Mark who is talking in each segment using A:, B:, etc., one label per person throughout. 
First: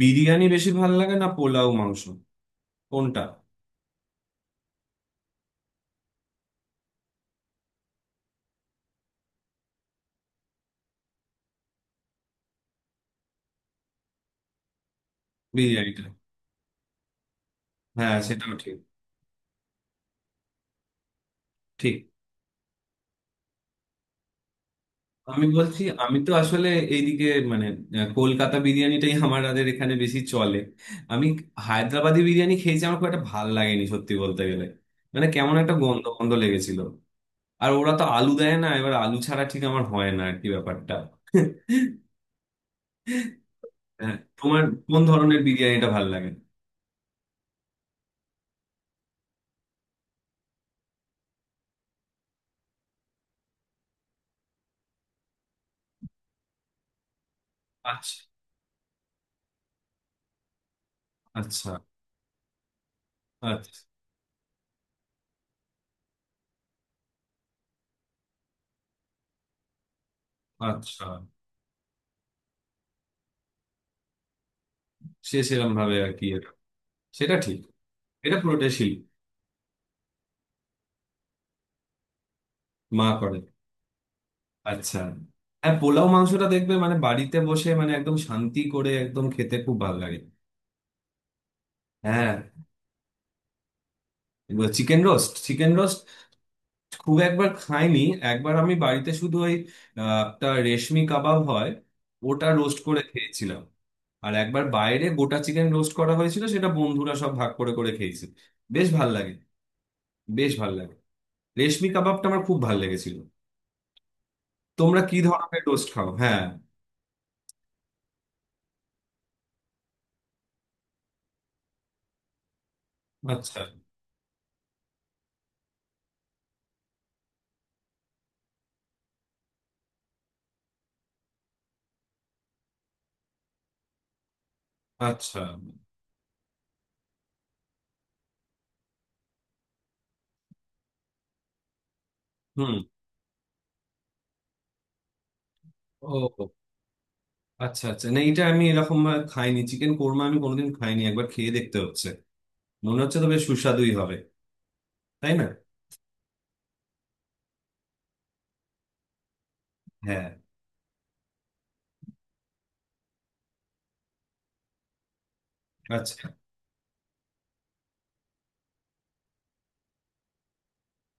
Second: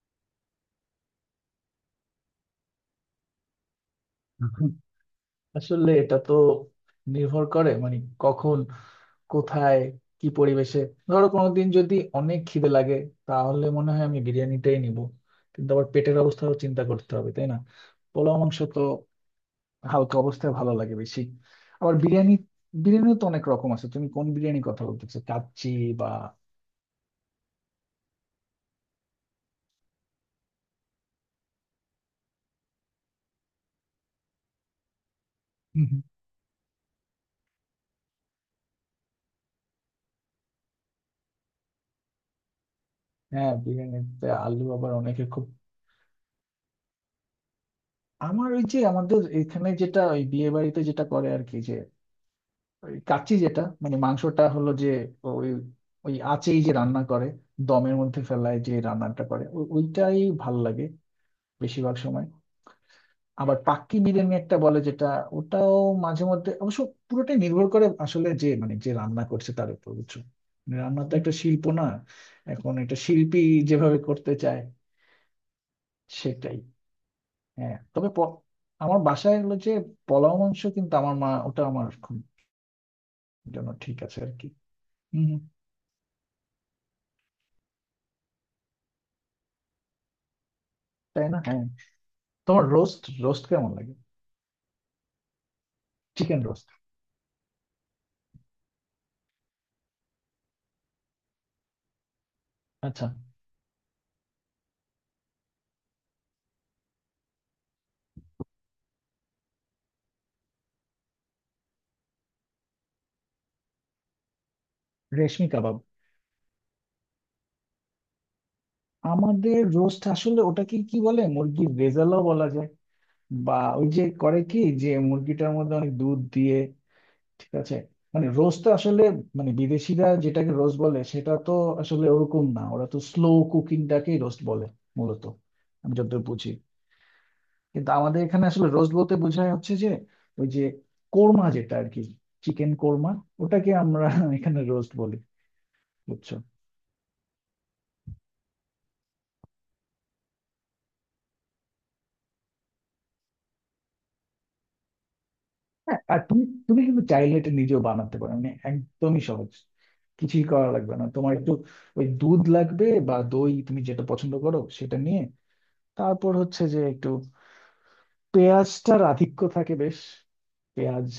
A: বিরিয়ানি বেশি ভাল লাগে না, পোলাও মাংস? কোনটা?
B: আসলে এটা তো নির্ভর করে মানে কখন, কোথায়, কি পরিবেশে। ধরো কোনোদিন যদি অনেক খিদে লাগে, তাহলে মনে হয় আমি বিরিয়ানিটাই নিব, কিন্তু আবার
A: বিরিয়ানিটা,
B: পেটের অবস্থাও চিন্তা করতে হবে, তাই না?
A: হ্যাঁ
B: পোলাও
A: সেটাও
B: মাংস
A: ঠিক।
B: তো হালকা অবস্থায় ভালো লাগে বেশি। আবার
A: ঠিক।
B: বিরিয়ানি, বিরিয়ানিও তো অনেক রকম আছে, তুমি কোন বিরিয়ানি কথা বলতেছো,
A: আমি
B: কাচ্চি
A: বলছি,
B: বা?
A: আমি তো আসলে এইদিকে, মানে কলকাতা বিরিয়ানিটাই আমাদের এখানে বেশি চলে। আমি হায়দ্রাবাদি বিরিয়ানি খেয়েছি, আমার খুব একটা ভাল লাগেনি সত্যি বলতে গেলে। মানে কেমন একটা
B: হুম, হুম।
A: গন্ধ গন্ধ লেগেছিল। আর ওরা তো আলু দেয় না, এবার আলু ছাড়া ঠিক আমার হয় না আর কি ব্যাপারটা।
B: হ্যাঁ,
A: হ্যাঁ,
B: বিরিয়ানিতে
A: তোমার
B: আলু আবার
A: কোন
B: অনেকে
A: ধরনের
B: খুব।
A: বিরিয়ানিটা ভাল লাগে?
B: আমার ওই যে আমাদের এখানে যেটা ওই বিয়ে বাড়িতে যেটা করে আর কি, ওই কাচ্চি, যেটা মানে মাংসটা হলো যে ওই, ওই আঁচেই যে রান্না করে, দমের
A: আচ্ছা,
B: মধ্যে ফেলায় যে রান্নাটা করে, ওইটাই ভাল লাগে
A: আচ্ছা।
B: বেশিরভাগ সময়। আবার
A: আচ্ছা,
B: পাক্কি বিরিয়ানি একটা বলে, যেটা ওটাও মাঝে মধ্যে অবশ্য। পুরোটাই নির্ভর করে আসলে, যে মানে যে রান্না করছে তার উপর, বুঝছো? মানে রান্না
A: আচ্ছা।
B: তো একটা শিল্প না, এখন এটা শিল্পী যেভাবে করতে চায়
A: সে সেরকম ভাবে আর কি।
B: সেটাই।
A: সেটা ঠিক।
B: হ্যাঁ, তবে
A: এটা পুরোটাই
B: আমার
A: শিল্প।
B: বাসায় হলো যে পোলাও মাংস, কিন্তু আমার মা ওটা আমার খুব
A: মা করে?
B: জন্য ঠিক আছে আর কি।
A: আচ্ছা।
B: হম।
A: হ্যাঁ, পোলাও মাংসটা দেখবে মানে বাড়িতে বসে মানে একদম শান্তি করে একদম খেতে খুব ভালো লাগে।
B: তাই না, হ্যাঁ।
A: হ্যাঁ।
B: তোমার রোস্ট, রোস্ট কেমন লাগে?
A: Chicken roast, chicken roast
B: chicken roast.
A: খুব একবার খাইনি। একবার আমি বাড়িতে শুধু ওই একটা রেশমি কাবাব হয়, ওটা রোস্ট করে
B: আচ্ছা।
A: খেয়েছিলাম। আর একবার বাইরে গোটা চিকেন রোস্ট করা হয়েছিল, সেটা বন্ধুরা সব ভাগ করে করে খেয়েছে। বেশ ভাল লাগে, বেশ ভাল লাগে। রেশমি কাবাবটা আমার খুব ভাল লেগেছিল। তোমরা কি
B: রেশমি
A: ধরনের
B: কাবাব,
A: রোস্ট খাও? হ্যাঁ।
B: আমাদের রোস্ট আসলে ওটাকে কি বলে, মুরগির রেজালাও বলা যায়, বা
A: আচ্ছা,
B: ওই যে করে, কি যে মুরগিটার মধ্যে অনেক দুধ দিয়ে, ঠিক আছে। মানে রোস্ট আসলে, মানে বিদেশিরা যেটাকে রোস্ট বলে সেটা তো আসলে ওরকম না, ওরা তো স্লো কুকিংটাকেই রোস্ট বলে মূলত,
A: আচ্ছা।
B: আমি যতদূর বুঝি। কিন্তু আমাদের এখানে আসলে রোস্ট বলতে বোঝায় হচ্ছে যে, ওই যে কোর্মা যেটা আর কি, চিকেন
A: হুম।
B: কোর্মা, ওটাকে আমরা এখানে রোস্ট বলি, বুঝছো?
A: ও, আচ্ছা আচ্ছা, না এটা আমি এরকম ভাবে খাইনি। চিকেন কোরমা আমি কোনোদিন খাইনি, একবার খেয়ে দেখতে হচ্ছে। মনে হচ্ছে তো বেশ সুস্বাদুই হবে, তাই না?
B: হ্যাঁ, আর তুমি, তুমি কিন্তু চাইলে এটা নিজেও বানাতে পারো, মানে একদমই সহজ,
A: হ্যাঁ।
B: কিছুই করা লাগবে না তোমার। একটু ওই দুধ লাগবে বা দই, তুমি যেটা পছন্দ করো সেটা নিয়ে,
A: আচ্ছা।
B: তারপর হচ্ছে যে একটু পেঁয়াজটার আধিক্য থাকে বেশ। পেঁয়াজ,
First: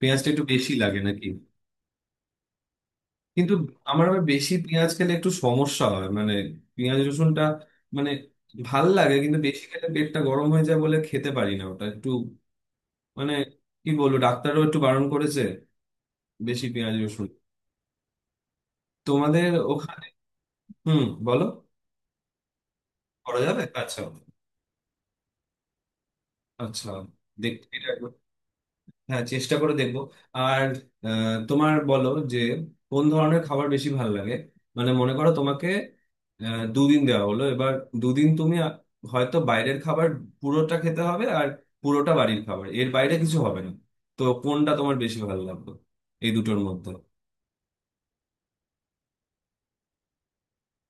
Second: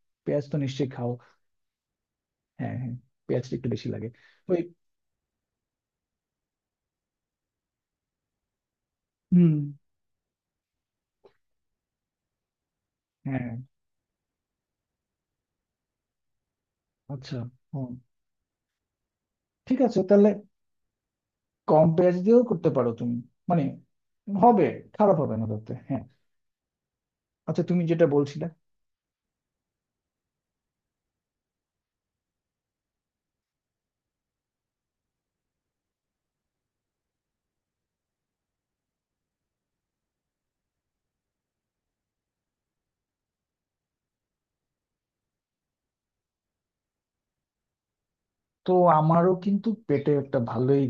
A: পেঁয়াজটা একটু
B: পেঁয়াজ তো
A: বেশি
B: নিশ্চয়ই
A: লাগে
B: খাও?
A: নাকি?
B: হ্যাঁ, হ্যাঁ,
A: কিন্তু
B: পেঁয়াজটা একটু বেশি
A: আমার
B: লাগে।
A: আবার বেশি
B: ওই,
A: পেঁয়াজ খেলে একটু সমস্যা হয়, মানে পেঁয়াজ রসুনটা, মানে ভাল লাগে কিন্তু
B: হুম।
A: বেশি খেলে পেটটা গরম হয়ে যায় বলে খেতে পারি না ওটা একটু, মানে
B: হ্যাঁ,
A: কি বলবো, ডাক্তারও একটু বারণ করেছে বেশি পেঁয়াজ রসুন।
B: আচ্ছা, হুম,
A: তোমাদের
B: ঠিক আছে
A: ওখানে?
B: তাহলে,
A: হুম, বলো।
B: কম পেঁয়াজ দিয়েও করতে পারো তুমি,
A: করা যাবে,
B: মানে
A: আচ্ছা।
B: হবে, খারাপ হবে না তাতে, হ্যাঁ।
A: আচ্ছা,
B: আচ্ছা,
A: দেখতে
B: তুমি
A: এটা
B: যেটা বলছিলে,
A: হ্যাঁ, চেষ্টা করে দেখবো। আর তোমার বলো যে কোন ধরনের খাবার বেশি ভালো লাগে। মানে মনে করো তোমাকে দুদিন দেওয়া হলো। এবার দুদিন তুমি হয়তো বাইরের খাবার পুরোটা খেতে হবে, আর পুরোটা বাড়ির খাবার, এর বাইরে কিছু হবে না। তো কোনটা তোমার বেশি ভালো লাগবে এই দুটোর মধ্যে?
B: তো আমারও কিন্তু পেটে একটা ভালোই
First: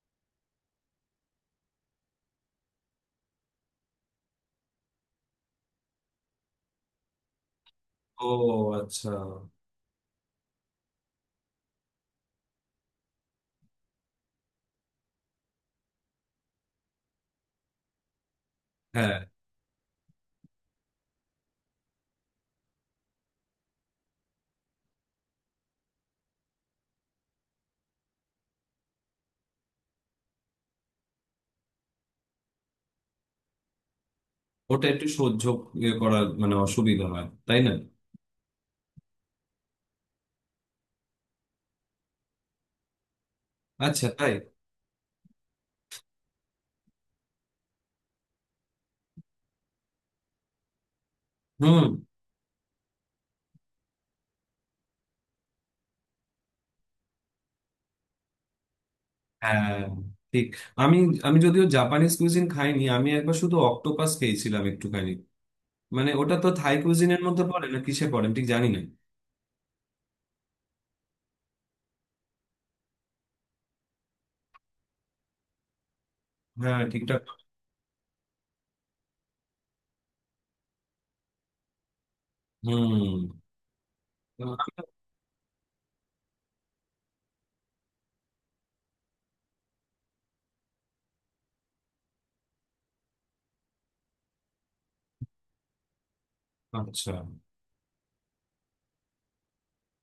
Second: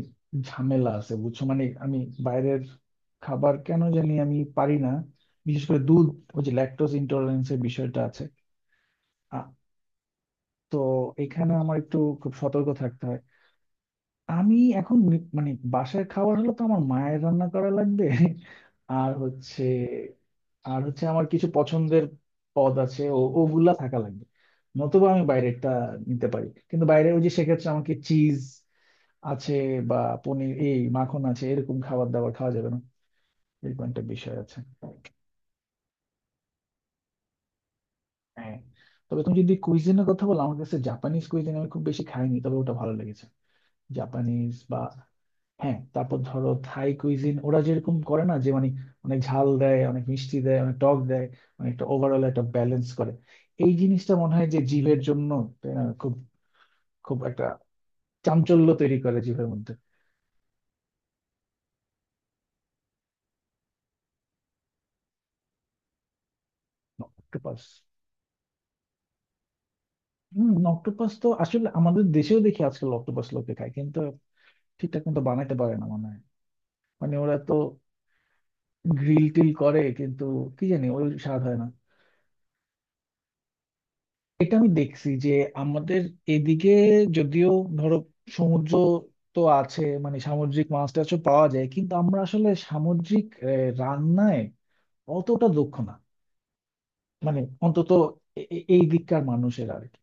B: ঝামেলা আছে, বুঝছো? মানে আমি বাইরের খাবার কেন জানি আমি পারি না, বিশেষ করে দুধ, ওই যে ল্যাকটোজ ইন্টলারেন্স এর বিষয়টা আছে।
A: ও, আচ্ছা।
B: আ- তো এখানে আমার একটু খুব সতর্ক থাকতে হয়। আমি এখন মানে বাসার খাবার হলে তো আমার মায়ের রান্না করা লাগবে, আর
A: হ্যাঁ।
B: হচ্ছে, আর হচ্ছে আমার কিছু পছন্দের পদ আছে, ওগুলা থাকা লাগবে। নতুবা আমি বাইরেরটা নিতে পারি, কিন্তু বাইরে ওই যে সেক্ষেত্রে আমাকে চিজ আছে বা পনির, এই মাখন আছে, এরকম খাবার দাবার খাওয়া যাবে না, এরকম একটা বিষয় আছে।
A: ওটা একটু সহ্য ইয়ে করার মানে অসুবিধা হয়, তাই না?
B: হ্যাঁ, তবে তুমি যদি কুইজিনের কথা বলো, আমার কাছে জাপানিজ কুইজিন আমি খুব বেশি খাইনি, তবে ওটা ভালো লেগেছে।
A: আচ্ছা, তাই।
B: জাপানিজ বা, হ্যাঁ, তারপর ধরো থাই কুইজিন, ওরা যেরকম করে না, যে মানে অনেক ঝাল দেয়, অনেক মিষ্টি দেয়, অনেক টক দেয়, মানে একটা
A: হুম।
B: ওভারঅল একটা ব্যালেন্স করে। এই জিনিসটা মনে হয় যে জীবের জন্য, তাই না, খুব, খুব একটা চাঞ্চল্য তৈরি করে জীবের মধ্যে।
A: হ্যাঁ। ঠিক। আমি আমি যদিও জাপানিজ কুইজিন খাইনি, আমি একবার শুধু অক্টোপাস খেয়েছিলাম একটুখানি। মানে ওটা তো থাই কুইজিনের মধ্যে
B: অক্টোপাস,
A: পড়ে না, কিসে পড়ে আমি ঠিক জানি না।
B: হম, অক্টোপাস তো আসলে আমাদের দেশেও দেখি আজকাল অক্টোপাস লোকে খায়, কিন্তু ঠিকঠাক মতো বানাইতে পারে না মনে হয়।
A: হ্যাঁ,
B: মানে
A: ঠিকঠাক।
B: ওরা তো গ্রিল টিল করে, কিন্তু কি জানি ওই স্বাদ হয় না।
A: হুম।
B: এটা আমি দেখছি যে আমাদের এদিকে যদিও, ধরো সমুদ্র তো আছে, মানে সামুদ্রিক মাছ টাছও পাওয়া যায়, কিন্তু আমরা আসলে সামুদ্রিক রান্নায় অতটা দক্ষ না।
A: আচ্ছা।
B: মানে অন্তত এই দিককার মানুষের আর কি,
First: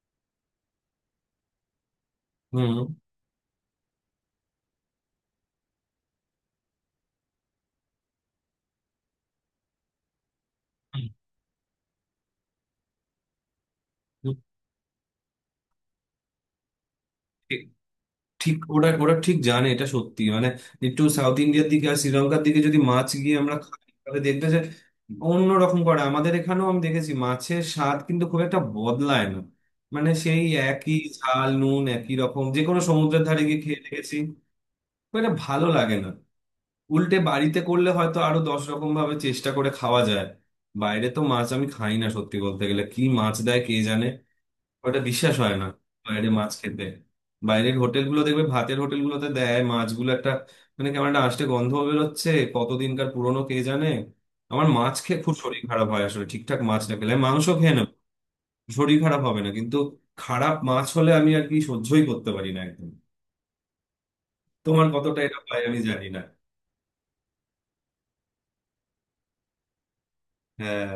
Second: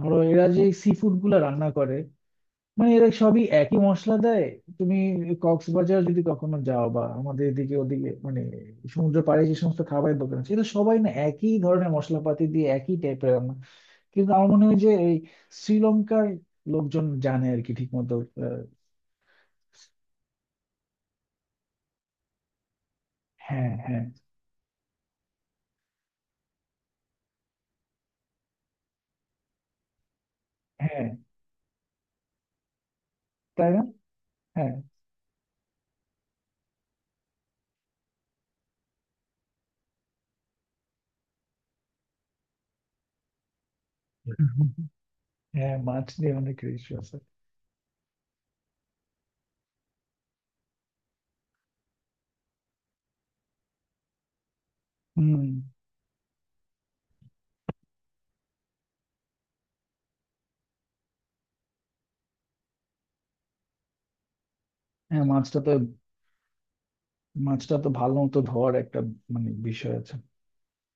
B: ধরো এরা যে সি ফুড গুলা রান্না করে,
A: হুম।
B: মানে এরা সবই একই মশলা দেয়। তুমি কক্সবাজার যদি কখনো যাও, বা আমাদের এদিকে ওদিকে, মানে সমুদ্র পাড়ে যে সমস্ত খাবারের দোকান আছে, এটা সবাই না একই ধরনের মশলাপাতি দিয়ে একই টাইপের রান্না। কিন্তু আমার মনে হয় যে এই শ্রীলঙ্কার লোকজন জানে আর কি, ঠিক মতো।
A: ঠিক। ওরা ওরা ঠিক জানে, এটা সত্যি। মানে একটু সাউথ ইন্ডিয়ার দিকে আর শ্রীলঙ্কার দিকে যদি মাছ গিয়ে আমরা
B: হ্যাঁ,
A: খাই,
B: হ্যাঁ।
A: তাহলে দেখবে যে অন্যরকম করে। আমাদের এখানেও আমি দেখেছি মাছের স্বাদ কিন্তু খুব একটা বদলায় না। মানে সেই একই
B: হ্যাঁ,
A: ঝাল নুন, একই রকম, যে কোনো সমুদ্রের ধারে গিয়ে
B: তাই
A: খেয়ে
B: না।
A: দেখেছি
B: হ্যাঁ,
A: খুব একটা ভালো লাগে না। উল্টে বাড়িতে করলে হয়তো আরো দশ রকম ভাবে চেষ্টা করে খাওয়া যায়। বাইরে তো মাছ আমি খাই না সত্যি বলতে গেলে, কি মাছ দেয় কে জানে, ওটা বিশ্বাস হয় না।
B: হ্যাঁ, মাছ
A: বাইরে
B: নিয়ে
A: মাছ
B: অনেক
A: খেতে,
B: ইস্যু আছে।
A: বাইরের হোটেলগুলো দেখবে ভাতের হোটেলগুলোতে দেয় মাছগুলো একটা, মানে কেমন একটা আষ্টে গন্ধ বেরোচ্ছে, কতদিনকার পুরনো কে জানে। আমার মাছ খেয়ে খুব
B: হুম,
A: শরীর খারাপ হয় আসলে, ঠিকঠাক মাছ না খেলে আমি মাংস খেয়ে নেব, শরীর খারাপ হবে না কিন্তু। খারাপ মাছ হলে আমি আর কি সহ্যই করতে পারি না একদম। তোমার কতটা
B: হ্যাঁ,
A: এটা
B: মাছটা
A: হয়
B: তো,
A: আমি জানি না।
B: মাছটা তো ভালো মতো ধোয়ার একটা, মানে বিষয় আছে।
A: হ্যাঁ।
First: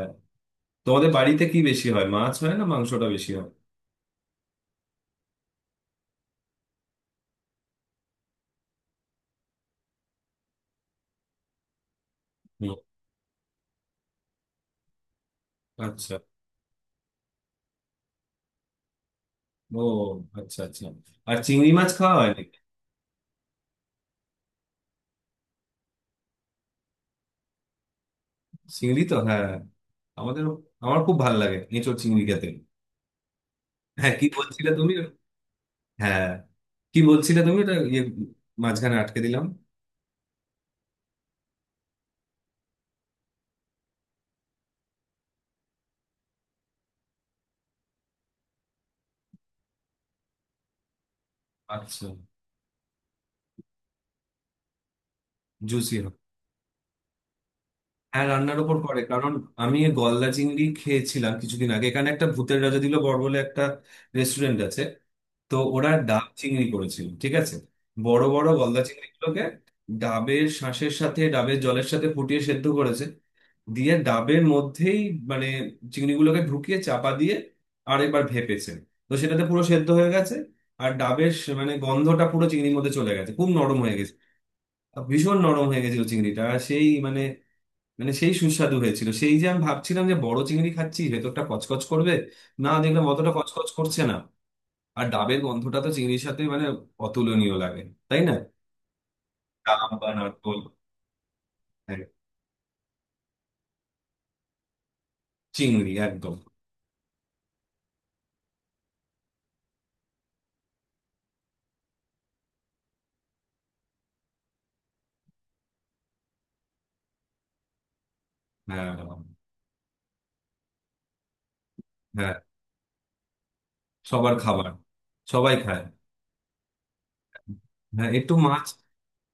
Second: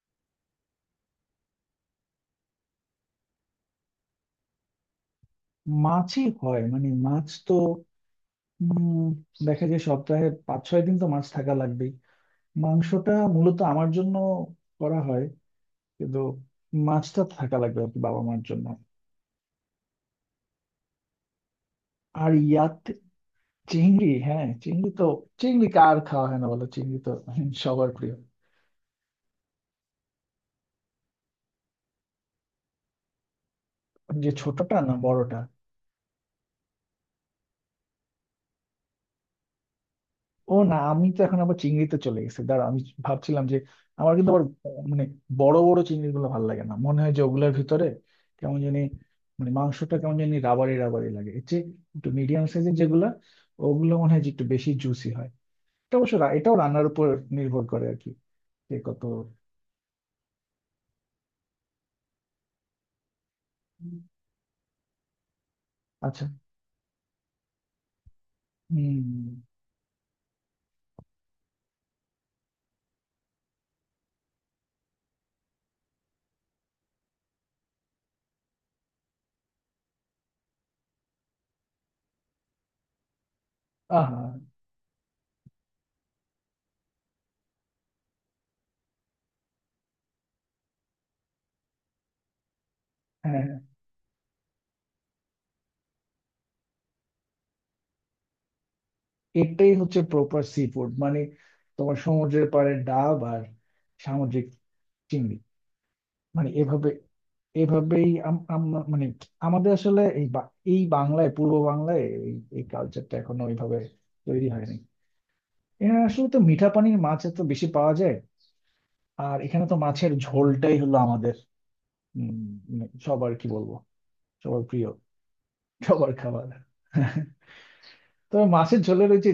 A: তোমাদের বাড়িতে কি বেশি হয়, মাছ হয় না মাংসটা বেশি হয়?
B: মাছই হয়, মানে মাছ তো, উম, দেখা যায় সপ্তাহে পাঁচ ছয় দিন তো মাছ থাকা লাগবেই।
A: হুম।
B: মাংসটা মূলত আমার জন্য করা হয়,
A: আচ্ছা।
B: কিন্তু মাছটা থাকা লাগবে আর কি, বাবা মার জন্য।
A: ও, আচ্ছা আচ্ছা। আর চিংড়ি মাছ খাওয়া হয়
B: আর
A: নাকি?
B: ইয়াতে, চিংড়ি, হ্যাঁ চিংড়ি তো, চিংড়ি কার খাওয়া হয় না বলো, চিংড়ি তো সবার প্রিয়।
A: চিংড়ি তো, হ্যাঁ। আমাদের, আমার খুব ভালো লাগে এঁচোড় চিংড়ি খেতে। হ্যাঁ, কি
B: যে
A: বলছিলে
B: ছোটটা
A: তুমি?
B: না বড়টা?
A: হ্যাঁ, কি বলছিলে তুমি, ওটা ইয়ে, মাঝখানে আটকে দিলাম।
B: ও না, আমি তো এখন আবার চিংড়িতে চলে গেছি, দাঁড়া। আমি ভাবছিলাম যে আমার কিন্তু আবার মানে বড় বড় চিংড়ি গুলো ভালো লাগে না, মনে হয় যে ওগুলোর ভিতরে কেমন জানি, মানে মাংসটা কেমন জানি রাবারি রাবারি লাগে। এর চেয়ে
A: আচ্ছা।
B: একটু মিডিয়াম সাইজের যেগুলা, ওগুলো মনে হয় যে একটু বেশি জুসি হয়। এটা
A: জুসি হয়।
B: অবশ্য এটাও রান্নার উপর নির্ভর করে আর কি,
A: হ্যাঁ, রান্নার
B: কে
A: ওপর পড়ে,
B: কত।
A: কারণ আমি এই গলদা চিংড়ি খেয়েছিলাম কিছুদিন আগে। এখানে একটা ভূতের রাজা দিল বড় বলে একটা রেস্টুরেন্ট আছে, তো ওরা
B: আচ্ছা,
A: ডাব চিংড়ি করেছিল, ঠিক আছে? বড় বড় গলদা
B: হম,
A: চিংড়িগুলোকে ডাবের শাঁসের সাথে ডাবের জলের সাথে ফুটিয়ে সেদ্ধ করেছে, দিয়ে ডাবের মধ্যেই মানে চিংড়িগুলোকে ঢুকিয়ে চাপা দিয়ে আর একবার ভেপেছে। তো সেটাতে পুরো সেদ্ধ হয়ে গেছে, আর ডাবের মানে গন্ধটা পুরো চিংড়ির মধ্যে চলে গেছে, খুব নরম হয়ে গেছে।
B: আহা,
A: আর ভীষণ নরম হয়ে গেছিল চিংড়িটা, আর সেই মানে, মানে সেই সুস্বাদু হয়েছিল, সেই যে আমি ভাবছিলাম যে বড় চিংড়ি খাচ্ছি ভেতরটা কচকচ করবে, না দেখলাম অতটা
B: হ্যাঁ, হ্যাঁ।
A: কচকচ করছে না। আর ডাবের গন্ধটা তো চিংড়ির সাথে মানে অতুলনীয় লাগে, তাই না?
B: এটাই
A: ডাব
B: হচ্ছে
A: বা
B: প্রপার
A: নারকোল।
B: সি ফুড, মানে তোমার
A: হ্যাঁ,
B: সমুদ্রের পাড়ে ডাব আর সামুদ্রিক চিংড়ি,
A: চিংড়ি একদম।
B: মানে এভাবে, এভাবেই আমরা মানে আমাদের আসলে এই এই বাংলায়, পূর্ব বাংলায় এই এই কালচারটা এখনো ওইভাবে তৈরি হয়নি। এখানে আসলে তো মিঠা পানির মাছ এত বেশি পাওয়া যায়,
A: হ্যাঁ,
B: আর এখানে তো মাছের ঝোলটাই হলো আমাদের, উম,
A: হ্যাঁ।
B: মানে সবার, কি বলবো,
A: সবার
B: সবার
A: খাবার।
B: প্রিয়,
A: সবাই খায়।
B: সবার খাবার।
A: হ্যাঁ একটু
B: তবে
A: মাছ।
B: মাছের ঝোলের ওই যে,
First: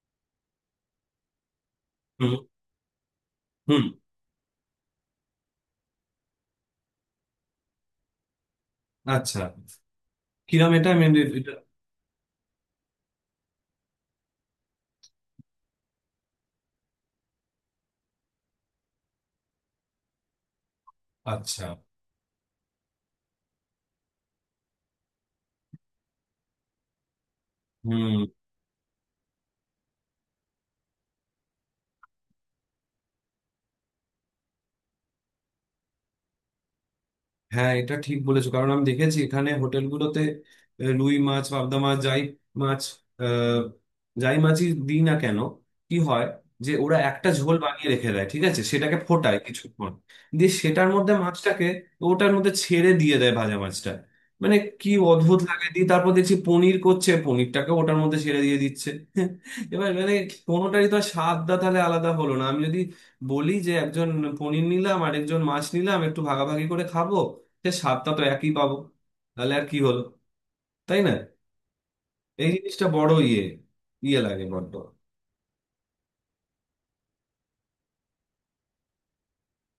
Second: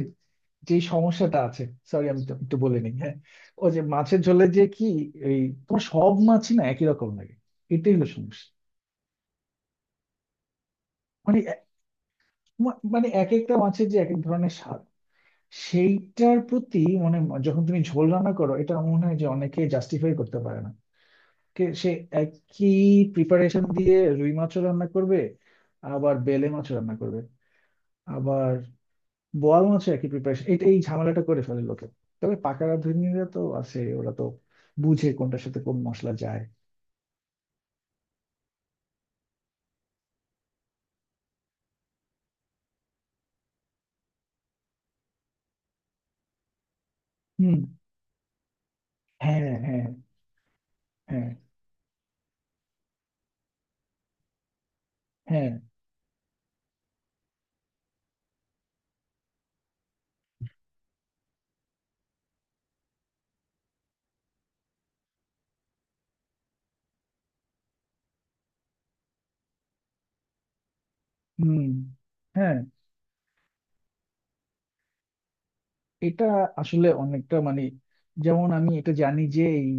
B: যে সমস্যাটা আছে, সরি আমি
A: হুম।
B: তো একটু বলে নিই, হ্যাঁ, ও যে
A: হুম।
B: মাছের ঝোলে যে কি, এই তোমার সব মাছই না একই রকম লাগে, এটাই হলো সমস্যা।
A: আচ্ছা। কিরম, এটা আমি,
B: মানে
A: এটা?
B: মানে এক একটা মাছের যে এক এক ধরনের স্বাদ, সেইটার প্রতি মানে, যখন তুমি ঝোল রান্না করো, এটা আমার মনে হয় যে অনেকে জাস্টিফাই করতে পারে না।
A: আচ্ছা।
B: সে একই প্রিপারেশন দিয়ে রুই মাছও রান্না করবে, আবার বেলে মাছও রান্না করবে,
A: হুম।
B: আবার বোয়াল মাছও একই প্রিপারেশন, এটা এই ঝামেলাটা করে ফেলে লোকে। তবে পাকা রাঁধুনিরা তো আছে, ওরা তো বুঝে কোনটার সাথে কোন মশলা যায়।
A: হ্যাঁ এটা ঠিক বলেছো, কারণ আমি দেখেছি এখানে হোটেলগুলোতে রুই মাছ, পাবদা মাছ, যাই মাছ আহ, যাই মাছই দিই না কেন, কি হয় যে ওরা একটা ঝোল
B: হুম,
A: বানিয়ে রেখে দেয়, ঠিক আছে, সেটাকে ফোটায়
B: হ্যাঁ, হ্যাঁ,
A: কিছুক্ষণ, দিয়ে সেটার মধ্যে
B: হ্যাঁ,
A: মাছটাকে ওটার মধ্যে ছেড়ে দিয়ে দেয় ভাজা মাছটা। মানে কি অদ্ভুত
B: হ্যাঁ,
A: লাগে, দিয়ে তারপর দেখছি পনির করছে পনিরটাকে ওটার মধ্যে ছেড়ে দিয়ে দিচ্ছে। এবার মানে কোনোটারই তো আর স্বাদটা তাহলে আলাদা হলো না। আমি যদি বলি যে একজন পনির নিলাম আর একজন মাছ নিলাম একটু ভাগাভাগি করে খাবো, সে স্বাদটা তো একই পাবো। তাহলে আর কি হলো, তাই না?
B: হুম,
A: এই
B: হ্যাঁ।
A: জিনিসটা বড় ইয়ে, ইয়ে লাগে বড্ড।
B: এটা আসলে অনেকটা মানে, যেমন আমি এটা জানি যে এই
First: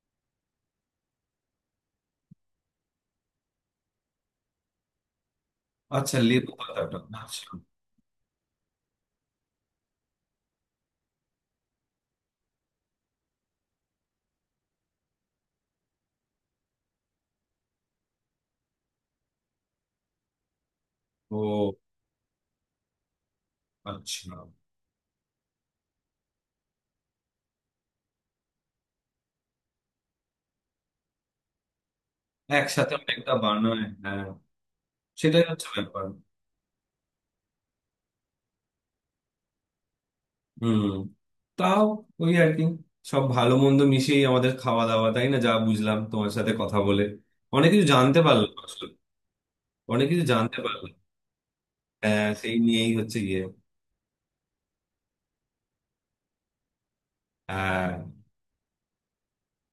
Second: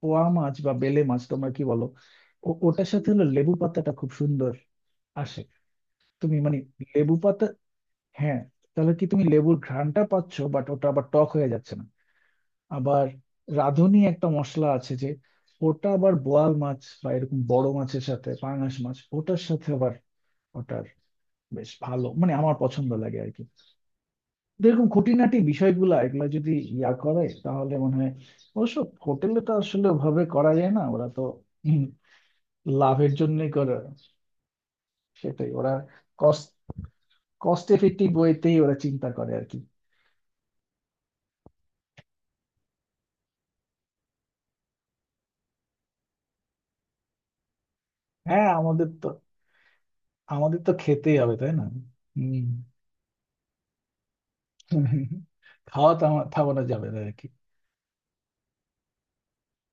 B: পোয়া মাছ বা বেলে মাছ তোমরা কি বলো, ওটার সাথে হলো লেবু পাতাটা খুব সুন্দর আসে।
A: আচ্ছা,
B: তুমি
A: লেবু
B: মানে
A: পাতাটা।
B: লেবু
A: আচ্ছা।
B: পাতা, হ্যাঁ, তাহলে কি তুমি লেবুর ঘ্রাণটা পাচ্ছ, বাট ওটা আবার টক হয়ে যাচ্ছে না। আবার রাঁধুনি একটা মশলা আছে যে, ওটা আবার বোয়াল মাছ বা এরকম বড় মাছের সাথে, পাঙাশ মাছ ওটার সাথে আবার, ওটার বেশ
A: ও,
B: ভালো মানে আমার পছন্দ লাগে আর কি।
A: আচ্ছা।
B: এরকম খুঁটিনাটি বিষয়গুলো এগুলো যদি ইয়া করে তাহলে মনে হয়, অবশ্য হোটেলে তো আসলে ওভাবে করা যায় না, ওরা তো, হুম,
A: একসাথে
B: লাভের
A: অনেকটা
B: জন্যই করে,
A: বানায়, হ্যাঁ। সেটাই
B: সেটাই
A: হচ্ছে
B: ওরা
A: ব্যাপার।
B: কস্ট, কস্ট এফেক্টিভ ওয়েতেই ওরা চিন্তা করে আর কি।
A: হুম। তাও, ওই আর কি, সব ভালো মন্দ মিশিয়েই আমাদের খাওয়া দাওয়া, তাই না? যা বুঝলাম তোমার সাথে কথা বলে অনেক কিছু জানতে
B: হ্যাঁ,
A: পারলাম আসলে।
B: আমাদের তো,
A: অনেক কিছু জানতে
B: আমাদের তো
A: পারলাম।
B: খেতেই হবে, তাই না?
A: হ্যাঁ
B: হম।
A: সেই নিয়েই হচ্ছে গিয়ে।
B: খাওয়া থামানো যাবে না আর কি।
A: হ্যাঁ।